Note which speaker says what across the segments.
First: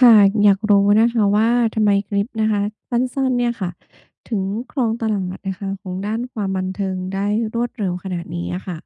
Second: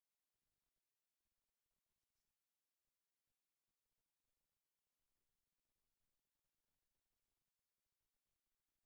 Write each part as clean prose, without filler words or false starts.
Speaker 1: ค่ะอยากรู้นะคะว่าทำไมคลิปนะคะสั้นๆเนี่ยค่ะถึงครองตลาดนะคะของด้านความบันเทิงได้รวดเร็วขนาดนี้อะค่ะ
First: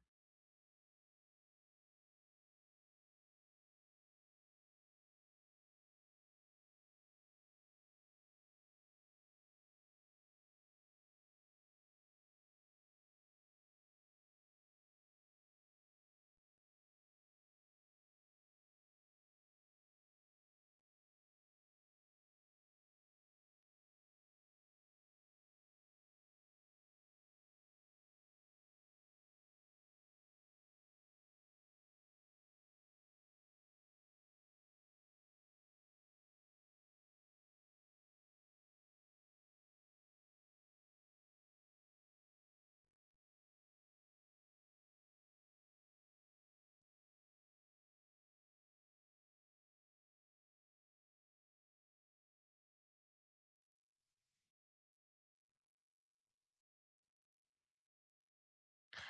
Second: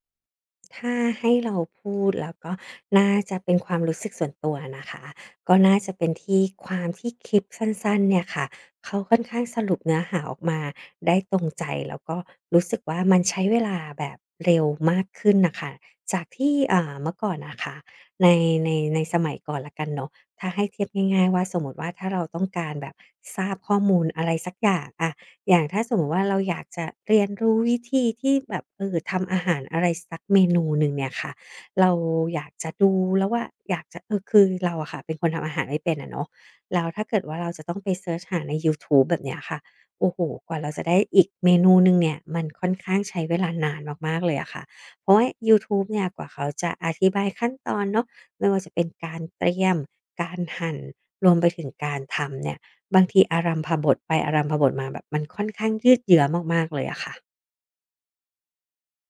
Speaker 2: ถ้าให้เราพูดแล้วก็น่าจะเป็นความรู้สึกส่วนตัวนะคะก็น่าจะเป็นที่ความที่คลิปสั้นๆเนี่ยค่ะเขาค่อนข้างสรุปเนื้อหาออกมาได้ตรงใจแล้วก็รู้สึกว่ามันใช้เวลาแบบเร็วมากขึ้นนะคะจากที่เมื่อก่อนนะคะในในในสมัยก่อนละกันเนาะถ้าให้เทียบง่ายๆว่าสมมติว่าถ้าเราต้องการแบบทราบข้อมูลอะไรสักอย่างอะ อย่างถ้าสมมติว่าเราอยากจะเรียนรู้วิธีที่แบบทำอาหารอะไรสักเมนูหนึ่งเนี่ยค่ะเราอยากจะดูแล้วว่าอยากจะคือเราอะค่ะเป็นคนทำอาหารไม่เป็นอะเนาะแล้วถ้าเกิดว่าเราจะต้องไปเซิร์ชหาในยูทูบแบบเนี้ยค่ะโอ้โฮกว่าเราจะได้อีกเมนูหนึ่งเนี่ยมันค่อนข้างใช้เวลานานมากๆเลยอะค่ะเพราะว่ายูทูบเนี่ยกว่าเขาจะอธิบายขั้นตอนเนาะไม่ว่าจะเป็นการเตรียมการหั่นรวมไปถึงการทำเนี่ย บางทีอารัมภบทไปอารัมภบทมาแบบมันค่อนข้างยืดเยื้อมากๆเลยอะค่ะ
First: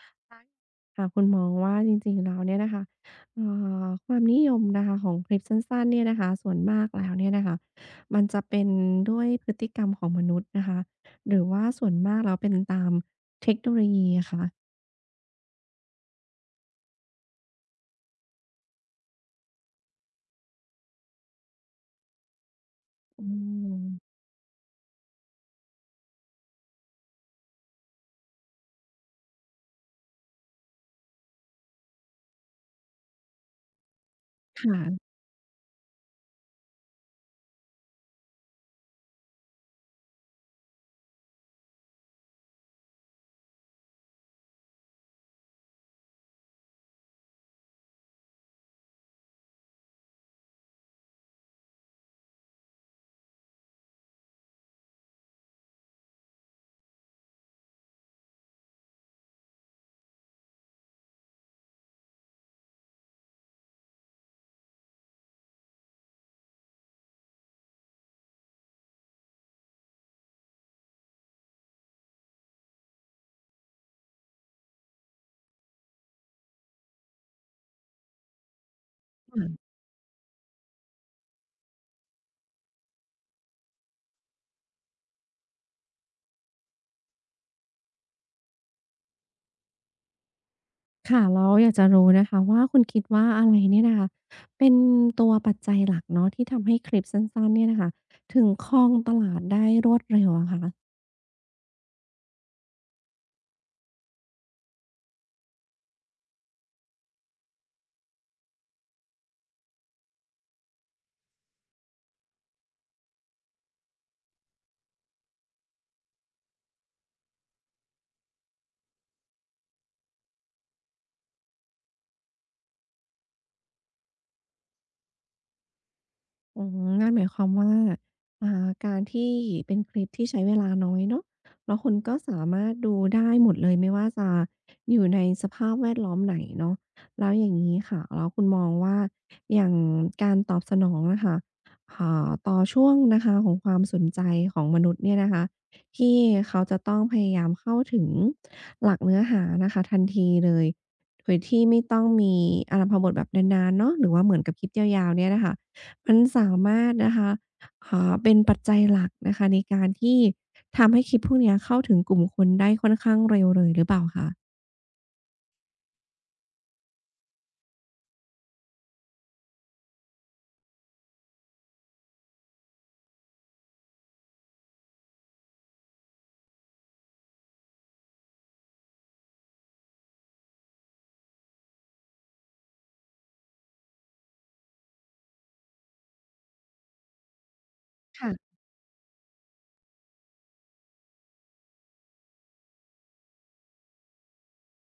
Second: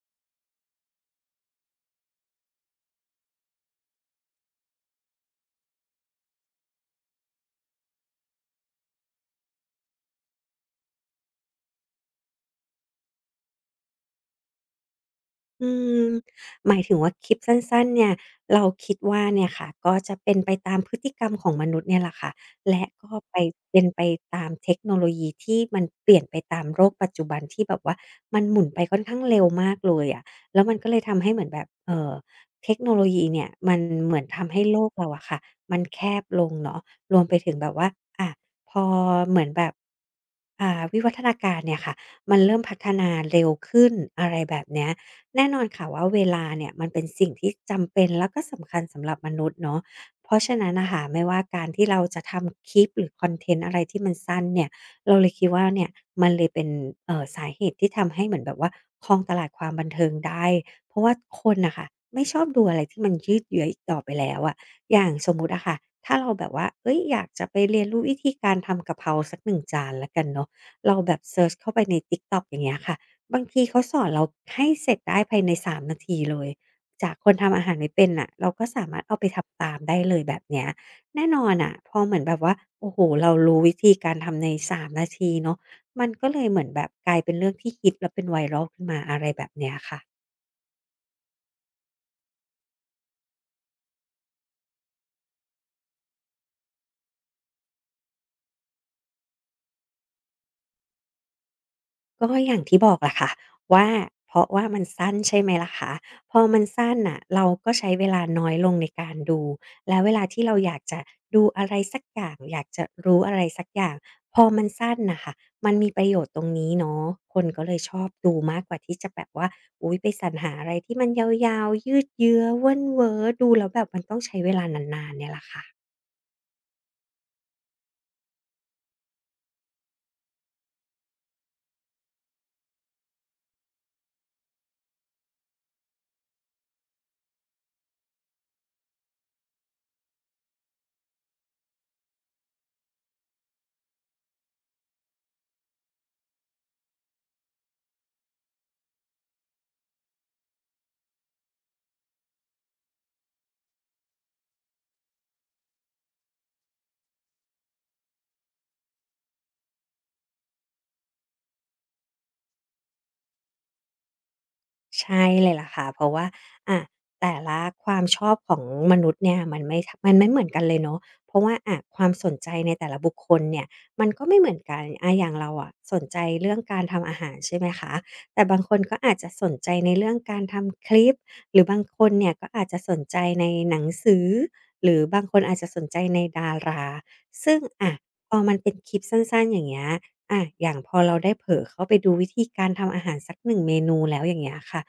Speaker 1: ค่ะค่ะคุณมองว่าจริงๆแล้วเนี่ยนะคะเอ่ความนิยมนะคะของคลิปสั้นๆเนี่ยนะคะส่วนมากแล้วเนี่ยนะคะมันจะเป็นด้วยพฤติกรรมของมนุษย์นะคะหรือว่าส่วนมากแล้วเป็นตามเทคโนโลยีอะคะ
Speaker 2: อืมหมายถึงว่าคลิปสั้นๆเนี่ยเราคิดว่าเนี่ยค่ะก็จะเป็นไปตามพฤติกรรมของมนุษย์เนี่ยแหละค่ะและก็
Speaker 1: อื
Speaker 2: ไปเป็นไป
Speaker 1: ม
Speaker 2: ตามเทคโนโลยีที่มันเปลี่ยนไปตามโลกปัจจุบันที่แบบว่ามันหมุนไปค่อนข้างเร็วมากเลยอะแล้วมันก็เลยทำให้เหมือนแบบเทคโนโลยีเนี่ยมันเหมือนทำให้โลก
Speaker 1: ค่ะ
Speaker 2: เราอะค่ะมันแคบลงเนาะรวมไปถึงแบบว่าอาพอเหมือนแบบวิวัฒนาการเนี่ยค่ะมันเริ่มพัฒนาเร็วขึ้นอะไรแบบเนี้ย แน่นอนค่ะว่าเวลาเนี่ยมันเป็นสิ่งที่จำเป็นแล้วก็สำคัญสำหรับมนุษย์เนาะเพราะฉะนั้นน่ะค่ะไม่ว่าการที่เราจะทำคลิปหรือคอนเทนต์อะไรที่มันสั้นเนี่ยเราเลยคิดว่าเนี่ยมันเลยเป็นสาเหตุที่ทำให้เหมือนแบบว่าครองตลาดความบันเทิงได้เพราะว่าคนน่ะค่ะไม่ชอบดูอะไรที่มันยืดเยื้ออีกต่อไปแล้วอะอย่างสมมุติอะค่ะถ้าเราแบบว่าเฮ้ยอยากจะไปเรียนรู้วิธีการทำกะเพราสักหนึ่งจานแล้วกันเนาะเราแบบเซิร์ชเข้าไปใน TikTok อย่างเงี้ยค่ะ บางทีเขาสอนเราให้เสร็จได้ภายใน3นาทีเลยจากคนทำอาหารไม่เป็นน่ะเราก็สามารถเอาไป
Speaker 1: ค่ะ
Speaker 2: ทำตามได้เลยแบบเนี้ยแน่นอนน่ะพอเหมือนแบบว่าโอ้โฮเรารู้วิธีการทำใน3นาทีเนาะมันก็เลยเหมือนแบบกลายเป็นเรื่องที่ฮิตแล้วเป็น viral ขึ้นมาอะไรแบบเนี้ยค่ะ
Speaker 1: ค่ะแล้วอยากจะรู้นะคะว่าคุณคิดว่าอะไรเนี่ยนะคะเป็นตัวปัจจัยหลักเนาะที่ทำให้คลิปสั้นๆเนี่ยน่ะค่ะถึงครองตลาดได้รวดเร็วอะคะ
Speaker 2: ก็อย่างที่บอกล่ะค่ะว่าเพราะว่ามันสั้นใช่ไหมล่ะคะพอมันสั้นน่ะเราก็ใช้เวลาน้อยลงในการดูแล้วเวลาที่เราอยากจะดูอะไรสักอย่างอยากจะรู้อะไรสักอย่างพอมันสั้นน่ะค่ะมันมีประโยชน์ตรงนี้เนาะคนก็เลยชอบดูมากกว่าที่จะแบบว่าอุ๊ยไปสรรหาอะไรที่มันยาวๆยืดเยื้อเว้นเว้อดูแล้วแบบมันต้องใช้เวลานานๆเนี่ยล่ะค่ะ
Speaker 1: อืมนั่นหมายความว่าการที่เป็นคลิปที่ใช้เวลาน้อยเนาะแล้วคุณก็สามารถดูได้หมดเลยไม่ว่าจะอยู่ในสภาพแวดล้อมไหนเนาะแล้วอย่างนี้ค่ะแล้วคุณมองว่าอย่างการตอบสนองนะค่ะต่อช่วงนะคะของความสนใจของมนุษย์เนี่ยนะคะที่เขาจะต้องพยายามเข้าถึงหลักเนื้อหานะคะทันทีเลยโดยที่ไม่ต้องมีอารัมภบทแบบนานๆเนาะหรือว่าเหมือนกับคลิปยาวๆเนี่ยนะคะ มันสามารถนะคะเป็นปัจจัยหลักนะคะในการที่ทำให้คลิปพวกเนี้ยเข้าถึงกลุ่มคนได้ค่อนข้างเร็วเลยหรือเปล่าค
Speaker 2: ใช่เลยล่ะค่ะเพราะว่าอะแต่ละความชอบของมนุษย์เนี่ยมันไม่เหมือนกันเลยเนาะเพราะว่าอะความสนใจในแต่ละบุคคลเนี่ยมันก็ไม่เหมือนกันอย่างเราอะสนใจเรื่องการทำอาหารใช่ไหมคะแต่บางคนก็อาจจะสนใจในเรื่องการทำคลิปหรือบางคนเนี่ยก็อาจจะสนใจในหนังสือหรือบางคนอาจจะสนใจในดาราซึ่งอะ
Speaker 1: ะ
Speaker 2: พอมันเป็นคลิปสั้นๆอย่างเงี้ย อะอย่างพอเราได้เผลอเข้าไปดูวิธีการทำอาหารสัก1เมนูแล้วอย่างเงี้ยค่ะ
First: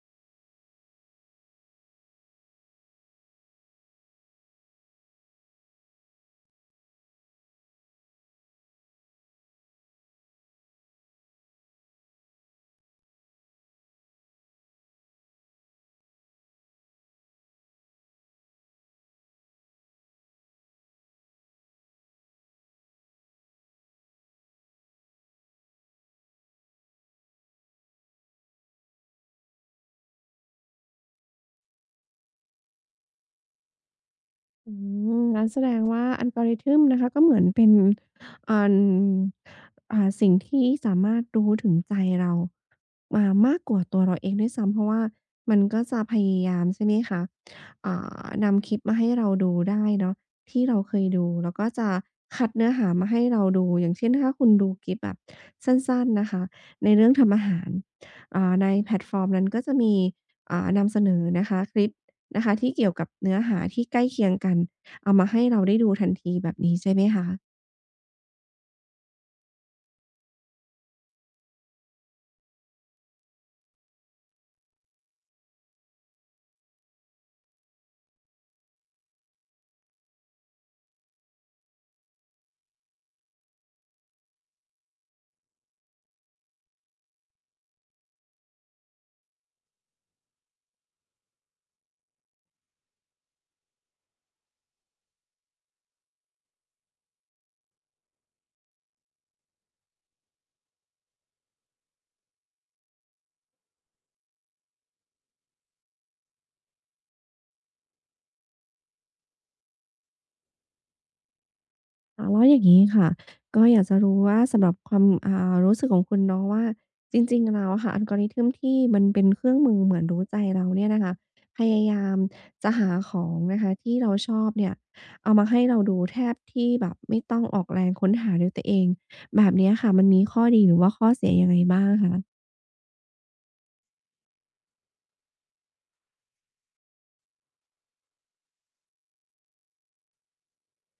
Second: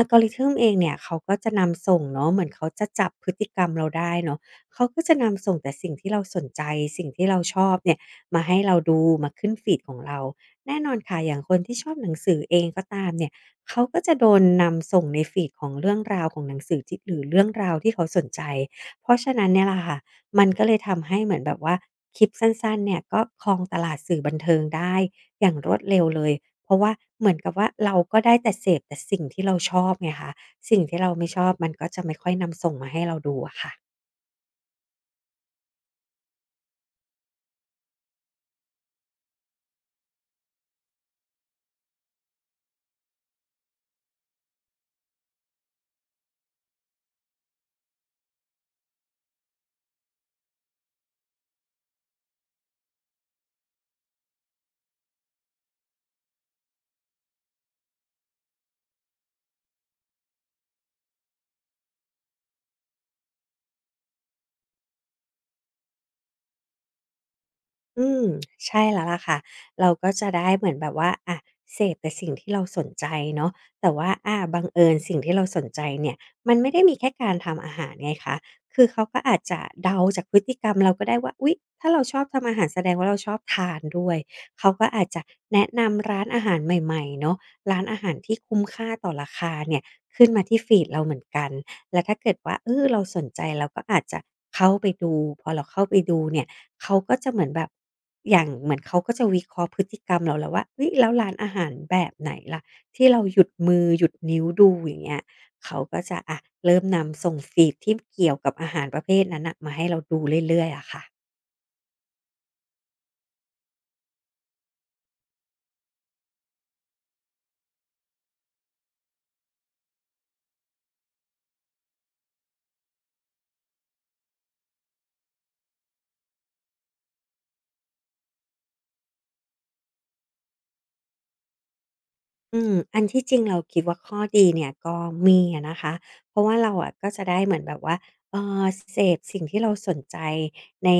Speaker 2: algorithm เองเนี่ยเขาก็จะนำส่งเนาะเหมือนเขาจะจับพฤติกรรมเราได้เนาะเขาก็จะนำส่งแต่สิ่งที่เราสนใจสิ่งที่เราชอบเนี่ยมาให้เราดูมาขึ้นฟีดของเราแน่นอนค่ะ อย่างคนที่ชอบหนังสือเองก็ตามเนี่ยเขาก็จะโดนนำส่งในฟีดของเรื่องราวของหนังสือที่หรือเรื่องราวที่เขาสนใจเพราะฉะนั้นเนี่ยล่ะค่ะ มันก็เลยทำให้เหมือนแบบว่าคลิปสั้นๆเนี่ยก็ครองตลาดสื่อบันเทิงได้อย่างรวดเร็วเลยเพราะว่าเหมือนกับว่าเราก็ได้แต่เสพแต่สิ่งที่เราชอบไงคะสิ่งที่เราไม่ชอบมันก็จะไม่ค่อยนำส่งมาให้เราดูอะค่ะ
Speaker 1: อืมงั้นแสดงว่าอั l กอ r ิ t h m นะคะก็เหมือนเป็นอันสิ่งที่สามารถรู้ถึงใจเรามามากกว่าตัวเราเองด้วยซ้ำเพราะว่ามันก็จะพยายามใช่ไหมคะอ่นำคลิปมาให้เราดูได้เนาะที่เราเคยดูแล้วก็จะคัดเนื้อหามาให้เราดูอย่างเช่นถ้าคุณดูคลิปแบบสั้นๆนะคะในเรื่องทำอาหารในแพลตฟอร์มนั้นก็จะมีนำเสนอนะคะคลิป นะคะที่เกี่ยวกับเนื้อหาที่ใกล้เคียงกันเอามาให้เราได้ดูทันทีแบบนี้ใช่ไหมคะ
Speaker 2: อืมใช่แล้วล่ะค่ะเราก็จะได้เหมือนแบบว่าอะเสพแต่สิ่งที่เราสนใจเนาะแต่ว่าอาบังเอิญสิ่งที่เราสนใจเนี่ยมันไม่ได้มีแค่การทำอาหารไงคะคือเขาก็อาจจะเดาจากพฤติกรรมเราก็ได้ว่าอุ๊ยถ้าเราชอบทำอาหารแสดงว่าเราชอบทานด้วยเขาก็อาจจะแนะนำร้านอาหารใหม่ๆเนาะร้านอาหารที่คุ้มค่าต่อราคาเนี่ยขึ้นมาที่ฟีดเราเหมือนกันและถ้าเกิดว่าเออเราสนใจเราก็อาจจะเข้าไปดูพอเราเข้าไปดูเนี่ย เขาก็จะเหมือนแบบอย่างเหมือนเขาก็จะวิเคราะห์พฤติกรรมเราแล้วว่าเฮ้ยแล้วร้านอาหารแบบไหนล่ะที่เราหยุดมือหยุดนิ้วดูอย่างเงี้ยเขาก็จะอะเริ่มนำส่งฟีดที่เกี่ยวกับอาหารประเภทนั้นนะมาให้เราดูเรื่อยๆอะค่ะ
Speaker 1: อาแล้วอย่างงี้ค่ะก็อยากจะรู้ว่าสำหรับความรู้สึกของคุณเนาะว่าจริงๆแล้วอะค่ะ algorithm ที่มันเป็นเครื่องมือเหมือนรู้ใจเราเนี่ยนะคะพยายามจะหาของนะคะที่เราชอบเนี่ยเอามาให้เราดูแทบที่แบบไม่ต้องออกแรงค้นหาด้วยตัวเองแบบเนี้ยค่ะมันมีข้อดีหรือว่าข้อเสียยังไงบ้างคะ
Speaker 2: อืมอันที่จริงเราคิดว่าข้อดีเนี่ยก็มีอะนะคะ เพราะว่าเราอะก็จะได้เหมือนแบบว่าเอษอเสพสิ่งที่เราสนใจใน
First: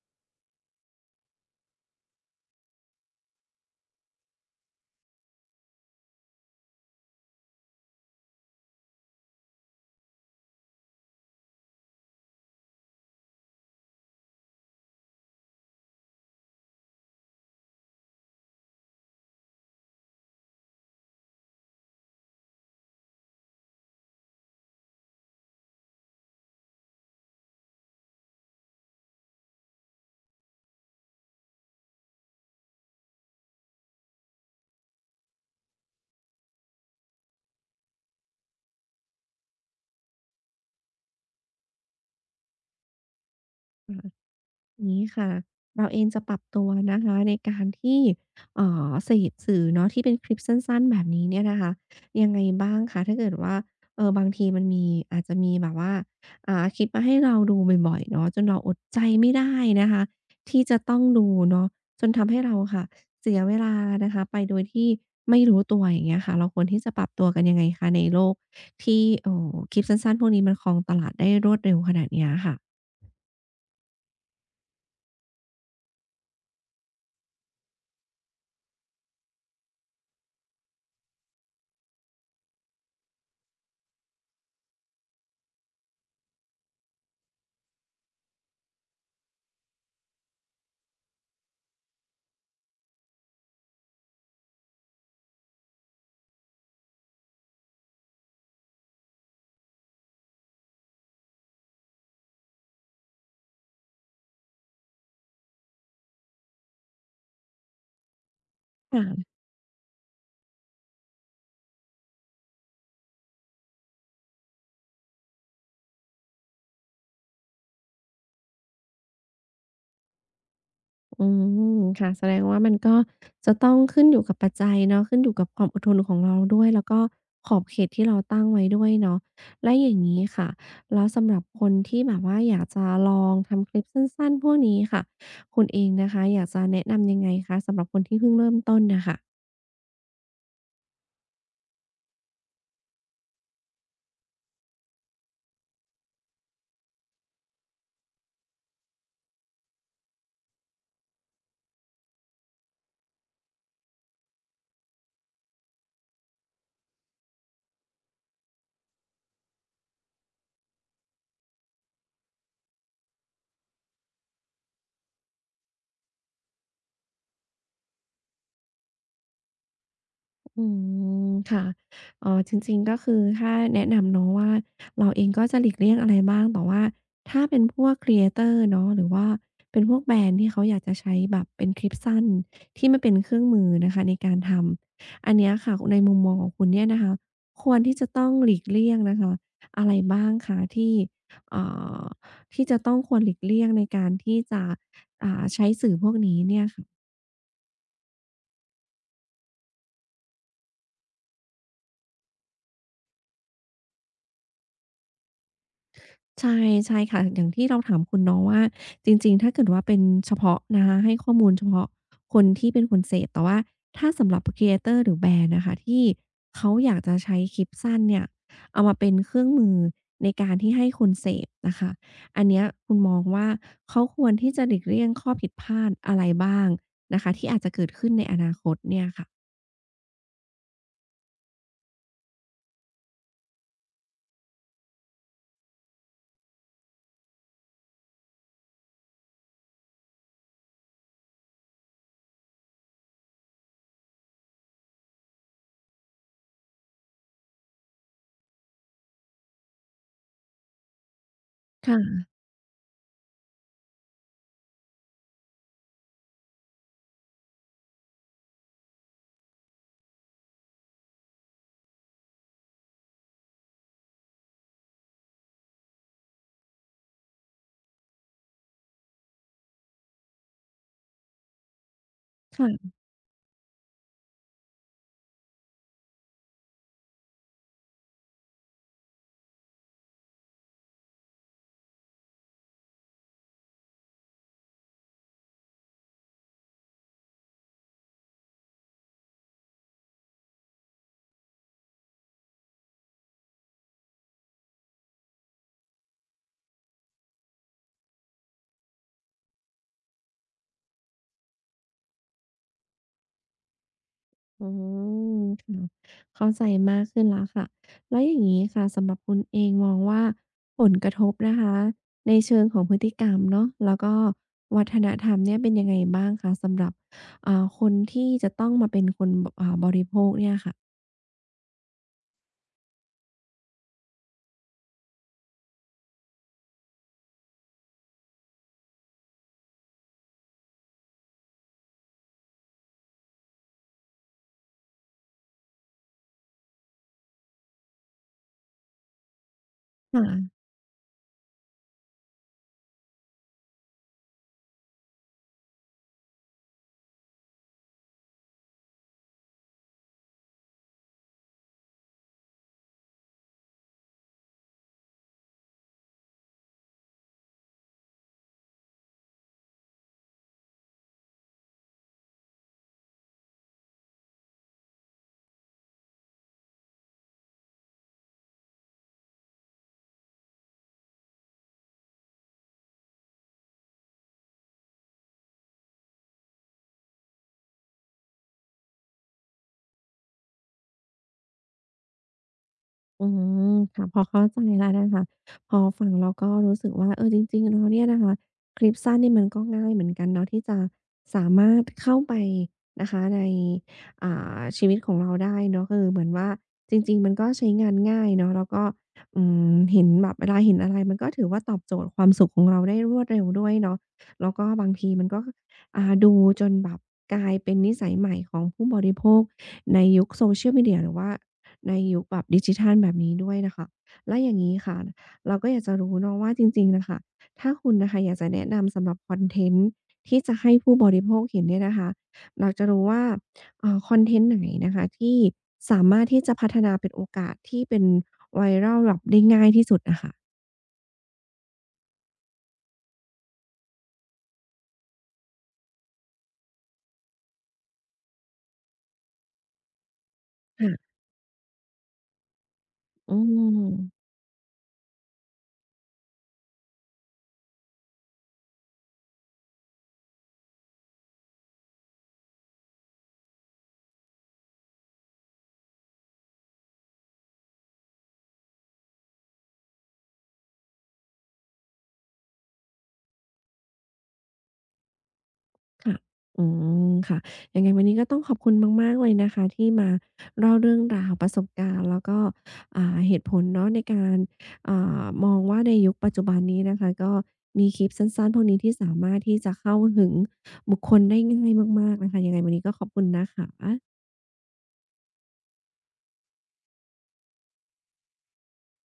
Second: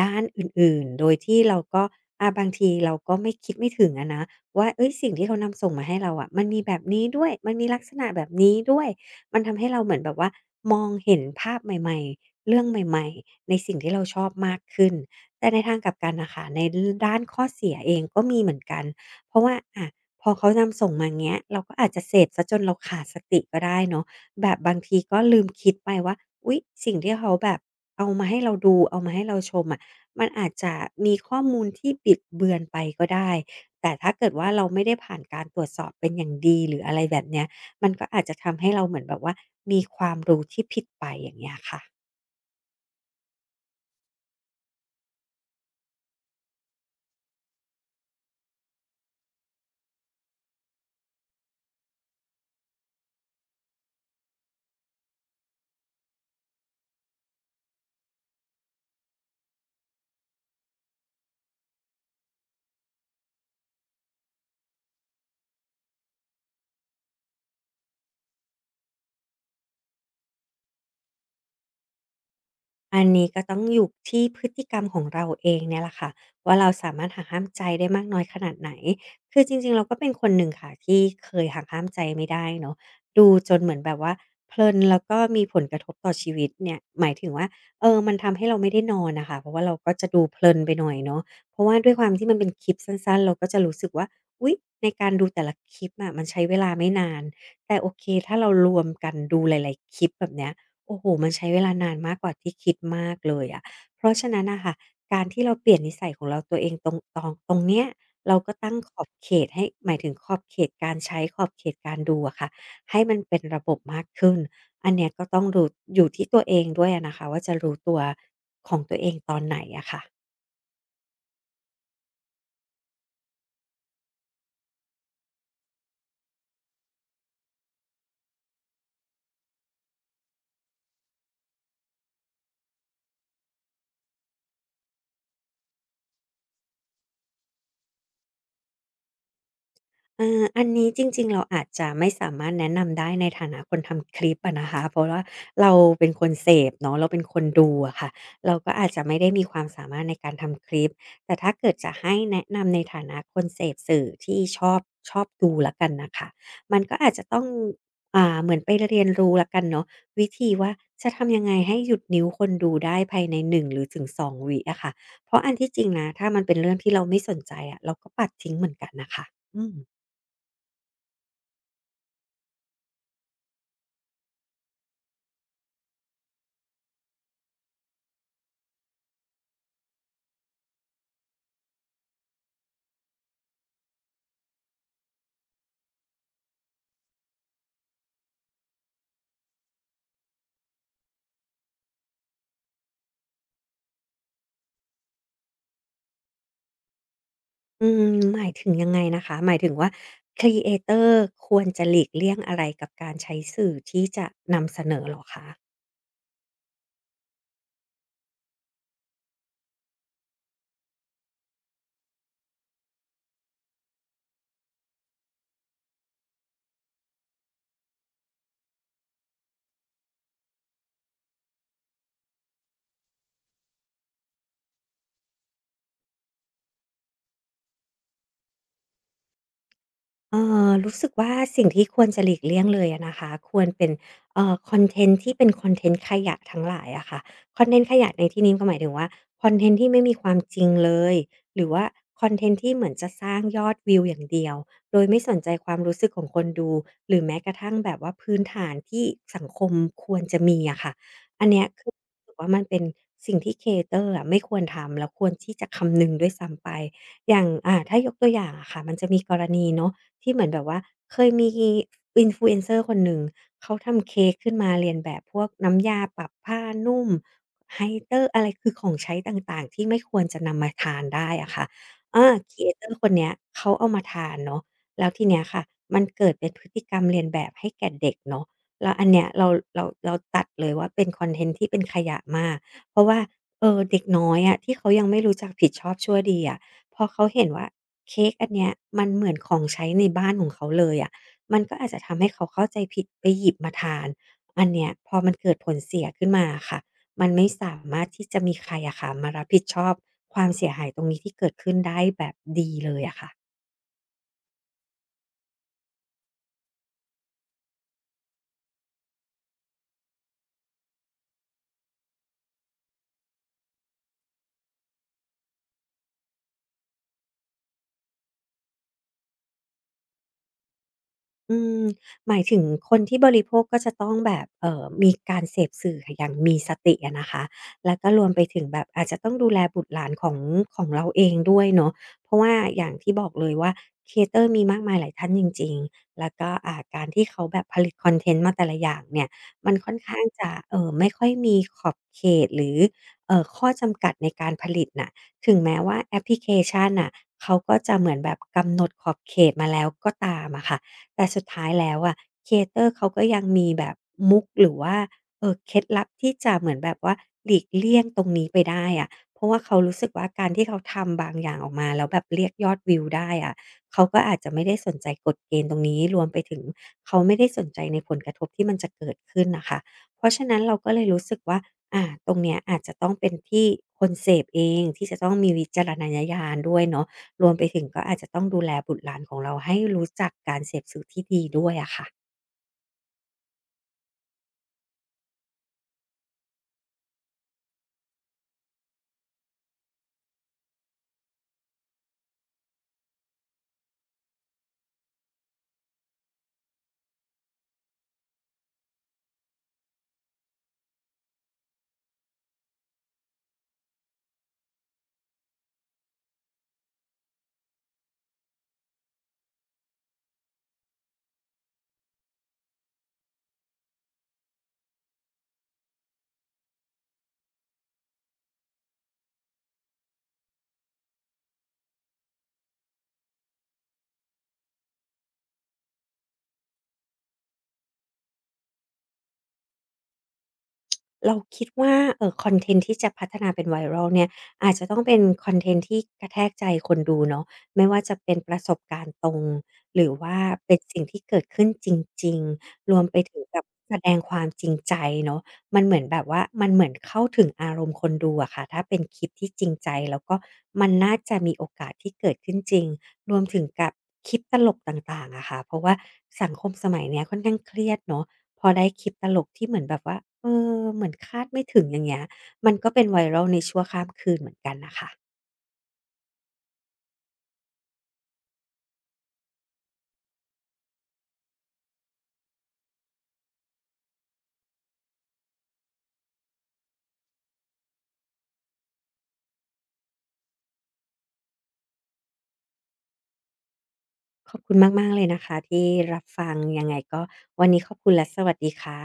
Speaker 2: ด้านอื่นๆโดยที่เราก็อาบางทีเราก็ไม่คิดไม่ถึงอะนะว่าเอ้ยสิ่งที่เขานำส่งมาให้เราอะมันมีแบบนี้ด้วย มันมีลักษณะแบบนี้ด้วย มันทำให้เราเหมือนแบบว่ามองเห็นภาพใหม่ๆ เรื่องใหม่ๆในสิ่งที่เราชอบมากขึ้นแต่ในทางกลับกันนะคะในด้านข้อเสียเองก็มีเหมือนกันเพราะว่าอะ พอเขานำส่งมาเงี้ยเราก็อาจจะเสพเสียจนเราขาดสติก็ได้เนาะแบบบางทีก็ลืมคิดไปว่าอุ๊ยสิ่งที่เขาแบบเอามาให้เราดูเอามาให้เราชมอะมันอาจจะมีข้อมูลที่บิดเบือนไปก็ได้แต่ถ้าเกิดว่าเราไม่ได้ผ่านการตรวจสอบเป็นอย่างดีหรืออะไรแบบเนี้ยมันก็อาจจะทำให้เราเหมือนแบบว่ามีความรู้ที่ผิดไปอย่างเงี้ยค่ะ
Speaker 1: นี้ค่ะเราเองจะปรับตัวนะคะในการที่เสพสื่อเนาะที่เป็นคลิปสั้นๆแบบนี้เนี่ยนะคะยังไงบ้างคะถ้าเกิดว่าเออบางทีมันมีอาจจะมีแบบว่าคลิปมาให้เราดูบ่อยๆเนาะจนเราอดใจไม่ได้นะคะที่จะต้องดูเนาะจนทำให้เราค่ะเสียเวลานะคะไปโดยที่ไม่รู้ตัวอย่างเงี้ยค่ะเราควรที่จะปรับตัวกันยังไงคะในโลกที่คลิปสั้นๆพวกนี้มันครองตลาดได้รวดเร็วขนาดเนี้ยค่ะ
Speaker 2: อันนี้ก็ต้องอยู่ที่พฤติกรรมของเราเองเนี่ยแหละค่ะว่าเราสามารถหักห้ามใจได้มากน้อยขนาดไหนคือจริงๆเราก็เป็นคนหนึ่งค่ะที่เคยหักห้ามใจไม่ได้เนาะดูจนเหมือนแบบว่าเพลินแล้วก็มีผลกระทบต่อชีวิตเนี่ยหมายถึงว่าเออมันทำให้เราไม่ได้นอนน่ะค่ะเพราะว่าเราก็จะดูเพลินไปหน่อยเนาะเพราะว่าด้วยความที่มันเป็นคลิปสั้นๆเราก็จะรู้สึกว่าอุ๊ยในการดูแต่ละคลิปอะมันใช้เวลาไม่นานแต่โอเคถ้าเรารวมกันดูหลายๆคลิปแบบเนี้ย โอ้โฮมันใช้เวลานานมากกว่าที่คิดมากเลยอะเพราะฉะนั้นน่ะค่ะการที่เราเปลี่ยนนิสัยของเราตัวเองตรงเนี้ยเราก็ตั้งขอบเข
Speaker 1: ค่ะ
Speaker 2: ตให้หมายถึงขอบเขตการใช้ขอบเขตการดูอะค่ะให้มันเป็นระบบมากขึ้นอันเนี้ยก็ต้องดูอยู่ที่ตัวเองด้วยอะนะคะว่าจะรู้ตัวของตัวเองตอนไหนอะค่ะ
Speaker 1: อืมค่ะแสดงว่ามันก็จะต้องขึ้นอยู่กับปัจจัยเนาะขึ้นอยู่กับความอดทนของเราด้วยแล้วก็ขอบเขตที่เราตั้งไว้ด้วยเนาะและอย่างงี้ค่ะแล้วสำหรับคนที่แบบว่าอยากจะลองทำคลิปสั้นๆพวกนี้ค่ะคุณเองนะคะอยากจะแนะนำยังไงคะสำหรับคนที่เพิ่งเริ่มต้นน่ะค่ะ
Speaker 2: เอาออันนี้จริงๆเราอาจจะไม่สามารถแนะนำได้ในฐานะคนทำคลิปอะนะคะเพราะว่าเราเป็นคนเสพเนาะเราเป็นคนดูอะค่ะเราก็อาจจะไม่ได้มีความสามารถในการทำคลิปแต่ถ้าเกิดจะให้แนะนำในฐานะคนเสพสื่อที่ชอบชอบดูแล้วกันนะคะมันก็อาจจะต้องเหมือนไปเรียนรู้แล้วกันเนาะวิธีว่าจะทำยังไงให้หยุดนิ้วคนดูได้ภายในหนึ่งหรือถึงสองวิอะค่ะเพราะอันที่จริงนะถ้ามันเป็นเรื่องที่เราไม่สนใจอะเราก็ปัดทิ้งเหมือนกันนะคะอืม
Speaker 1: อืมค่ะอ๋อจริงๆก็คือถ้าแนะนำเนาะว่าเราเองก็จะหลีกเลี่ยงอะไรบ้างแต่ว่าถ้าเป็นพวกครีเอเตอร์เนาะหรือว่าเป็นพวกแบรนด์ที่เขาอยากจะใช้แบบเป็นคลิปสั้นที่มันเป็นเครื่องมือนะคะในการทำอันเนี้ยค่ะในมุมมองของคุณเนี่ยนะคะควรที่จะต้องหลีกเลี่ยงนะคะอะไรบ้างคะที่อ่าที่จะต้องควรหลีกเลี่ยงในการที่จะใช้สื่อพวกนี้เนี่ยค่ะ
Speaker 2: อืมหมายถึงยังไงนะคะหมายถึงว่าครีเอเตอร์ควรจะหลีกเลี่ยงอะไรกับการใช้สื่อที่จะนำเสนอเหรอคะ
Speaker 1: ใช่ใช่ค่ะอย่างที่เราถามคุณเนาะว่าจริงๆ ถ้าเกิดว่าเป็นเฉพาะนะคะให้ข้อมูลเฉพาะคนที่เป็นคนเสพแต่ว่าถ้าสำหรับครีเอเตอร์หรือแบรนด์น่ะค่ะที่เขาอยากจะใช้คลิปสั้นเนี่ยเอามาเป็นเครื่องมือในการที่ให้คนเสพนะคะอันเนี้ยคุณมองว่าเขาควรที่จะหลีกเลี่ยงข้อผิดพลาดอะไรบ้างนะคะที่อาจจะเกิดขึ้นในอนาคตเนี่ยค่ะ
Speaker 2: เอ่รู้สึกว่าสิ่งที่ควรจะหลีกเลี่ยงเลยอะนะคะควรเป็นคอนเทนต์ที่เป็นคอนเทนต์ขยะทั้งหลายอะค่ะคอนเทนต์ขยะในที่นี้ก็หมายถึงว่าคอนเทนต์ที่ไม่มีความจริงเลยหรือว่าคอนเทนต์ที่เหมือนจะสร้างยอดวิวอย่างเดียวโดยไม่สนใจความรู้สึกของคนดูหรือแม้กระทั่งแบบว่าพื้นฐานที่สังคมควรจะมีอะค่ะอันเนี้ยคือ
Speaker 1: ค่ะ
Speaker 2: รู้สึกว่ามันเป็นสิ่งที่ c r e a อ o r อร์อะไม่ควรทำแล้วควรที่จะคำนึงด้วยซ้ำไปอย่างถ้ายกตัวอย่างอะค่ะมันจะมีกรณีเนาะ ที่เหมือนแบบว่าเคยมี influencer คนหนึ่งเขาทำเค้กขึ้นมาเรียนแบบพวกน้ำยาปรับผ้านุ่ม h i เตอร์ e r อะไรคือของใช้ต่างๆที่ไม่ควรจะนำมาทานได้อะค่ะอา
Speaker 1: ค่ะ
Speaker 2: creator คนเนี้ยเขาเอามาทานเนาะแล้วทีเนี้ยค่ะมันเกิดเป็นพฤติกรรมเลียนแบบให้แก่เด็กเนาะแล้วอันเนี้ยเราตัดเลยว่าเป็นคอนเทนต์ที่เป็นขยะมากเพราะว่าเด็กน้อยอะที่เขายังไม่รู้จักผิดชอบชั่วดีอะพอเขาเห็นว่า เค้กอันเนี้ยมันเหมือนของใช้ในบ้านของเขาเลยอะมันก็อาจจะทำให้เขาเข้าใจผิดไปหยิบมาทานอันเนี้ยพอมันเกิดผลเสียขึ้นมาอะค่ะ มันไม่สามารถที่จะมีใครอะค่ะมารับผิดชอบความเสียหายตรงนี้ที่เกิดขึ้นได้แบบดีเลยอะค่ะ
Speaker 1: อืมค่ะเข้าใจมากขึ้นแล้วค่ะแล้วอย่างนี้ค่ะสำหรับคุณเองมองว่าผลกระทบนะคะในเชิงของพฤติกรรมเนาะแล้วก็วัฒนธรรมเนี่ยเป็นยังไงบ้างคะสำหรับคนที่จะต้องมาเป็นคนบบริโภคเนี่ยค่ะ
Speaker 2: อืมหมายถึงคนที่บริโภคก็จะต้องแบบมีการเสพสื่ออย่างมีสติอะนะคะแล้วก็รวมไปถึงแบบอาจจะต้องดูแลบุตรหลานของเราเองด้วยเนาะเพราะว่าอย่างที่บอกเลยว่าครีเอเตอร์มีมากมายหลายท่านจริงๆแล้วก็การที่เขาแบบผลิตคอนเทนต์มาแต่ละอย่างเนี่ยมันค่อนข้างจะ
Speaker 1: ค่ะ
Speaker 2: ไม่ค่อยมีขอบเขตหรือข้อจำกัดในการผลิตน่ะถึงแม้ว่าแอปพลิเคชันน่ะเขาก็จะเหมือนแบบกำหนดขอบเขตมาแล้วก็ตามอะค่ะ แต่สุดท้ายแล้วอะครีเอเตอร์เขาก็ยังมีแบบมุกหรือว่าเคล็ดลับที่จะเหมือนแบบว่าหลีกเลี่ยงตรงนี้ไปได้อะเพราะว่าเขารู้สึกว่าการที่เขาทำบางอย่างออกมาแล้วแบบเรียกยอดวิวได้อะเขาก็อาจจะไม่ได้สนใจกฎเกณฑ์ตรงนี้รวมไปถึงเขาไม่ได้สนใจในผลกระทบที่มันจะเกิดขึ้นน่ะค่ะเพราะฉะนั้นเราก็เลยรู้สึกว่าอาตรงเนี้ยอาจจะต้องเป็นที่คนเสพเองที่จะต้องมีวิจารณญาณด้วยเนาะ รวมไปถึงก็อาจจะต้องดูแลบุตรหลานของเราให้รู้จักการเสพสื่อที่ดีด้วยอะค่ะ
Speaker 1: อืมค่ะพอเข้าใจแล้วนะคะพอฟังแล้วก็รู้สึกว่าเออจริงๆแล้วเนี่ยนะคะคลิปสั้นนี่มันก็ง่ายเหมือนกันเนาะที่จะสามารถเข้าไปนะคะในอ่ชีวิตของเราได้เนาะคือเหมือนว่าจริงๆมันก็ใช้งานง่ายเนาะแล้วก็อืมเห็นแบบเวลาเห็นอะไรมันก็ถือว่าตอบโจทย์ความสุขของเราได้รวดเร็วด้วยเนาะแล้วก็บางทีมันก็ดูจนแบบกลายเป็นนิสัยใหม่ของผู้บริโภคในยุค Social Media หรือว่า ในยุคแบบดิจิทัลแบบนี้ด้วยน่ะค่ะแล้วอย่างงี้ค่ะเราก็อยากจะรู้เนาะว่าจริงๆน่ะค่ะถ้าคุณน่ะค่ะอยากจะแนะนำสำหรับคอนเทนต์ที่จะให้ผู้บริโภคเห็นเนี่ยนะคะอยากจะรู้ว่าคอนเทนต์ไหนนะคะที่สามารถที่จะพัฒนาเป็นโอกาสที่เป็น viral แบบได้ง่ายที่สุดอะค่ะ
Speaker 2: เราคิดว่าคอนเทนต์ที่จะพัฒนาเป็น viral เนี่ยอาจจะต้องเป็นคอนเทนต์ที่กระแทกใจคนดูเนาะไม่ว่าจะเป็นประสบการณ์ตรงหรือว่าเป็นสิ่ง
Speaker 1: ค่ะ
Speaker 2: ที่เกิดขึ้นจริงๆรวมไป
Speaker 1: อื
Speaker 2: ถึงกับ
Speaker 1: ม
Speaker 2: แสดงความจริงใจเนาะมันเหมือนแบบว่ามันเหมือนเข้าถึงอารมณ์คนดูอะค่ะถ้าเป็นคลิปที่จริงใจแล้วก็มันน่าจะมีโอกาสที่เกิดขึ้นจริงรวมถึงกับคลิปตลกต่างๆอะค่ะเพราะว่าสังคมสมัยเนี้ยค่อนข้างเครียดเนาะ พอได้คลิปตลกที่เหมือนแบบว่า เอเหมือนคาดไม่ถึงอย่างเงี้ย มันก็เป็น viral ในชั่วข้ามคืนเหมือนกันน่ะค่ะ
Speaker 1: ค่ะอืมค่ะยังไงวันนี้ก็ต้องขอบคุณมากๆเลยนะคะที่มาเล่าเรื่องราวประสบการณ์แล้วก็เหตุผลเนาะในการอ่มองว่าในยุคปัจจุบันนี้นะคะก็มีคลิปสั้นๆพวกนี้ที่สามารถที่จะเข้าถึงบุคคลได้ง่ายมากๆนะคะยังไงวันนี้ก็ขอบคุณนะคะ
Speaker 2: ขอบคุณมากๆเลยนะคะที่รับฟังยังไงก็วันนี้ขอบคุณและสวัสดีค่ะ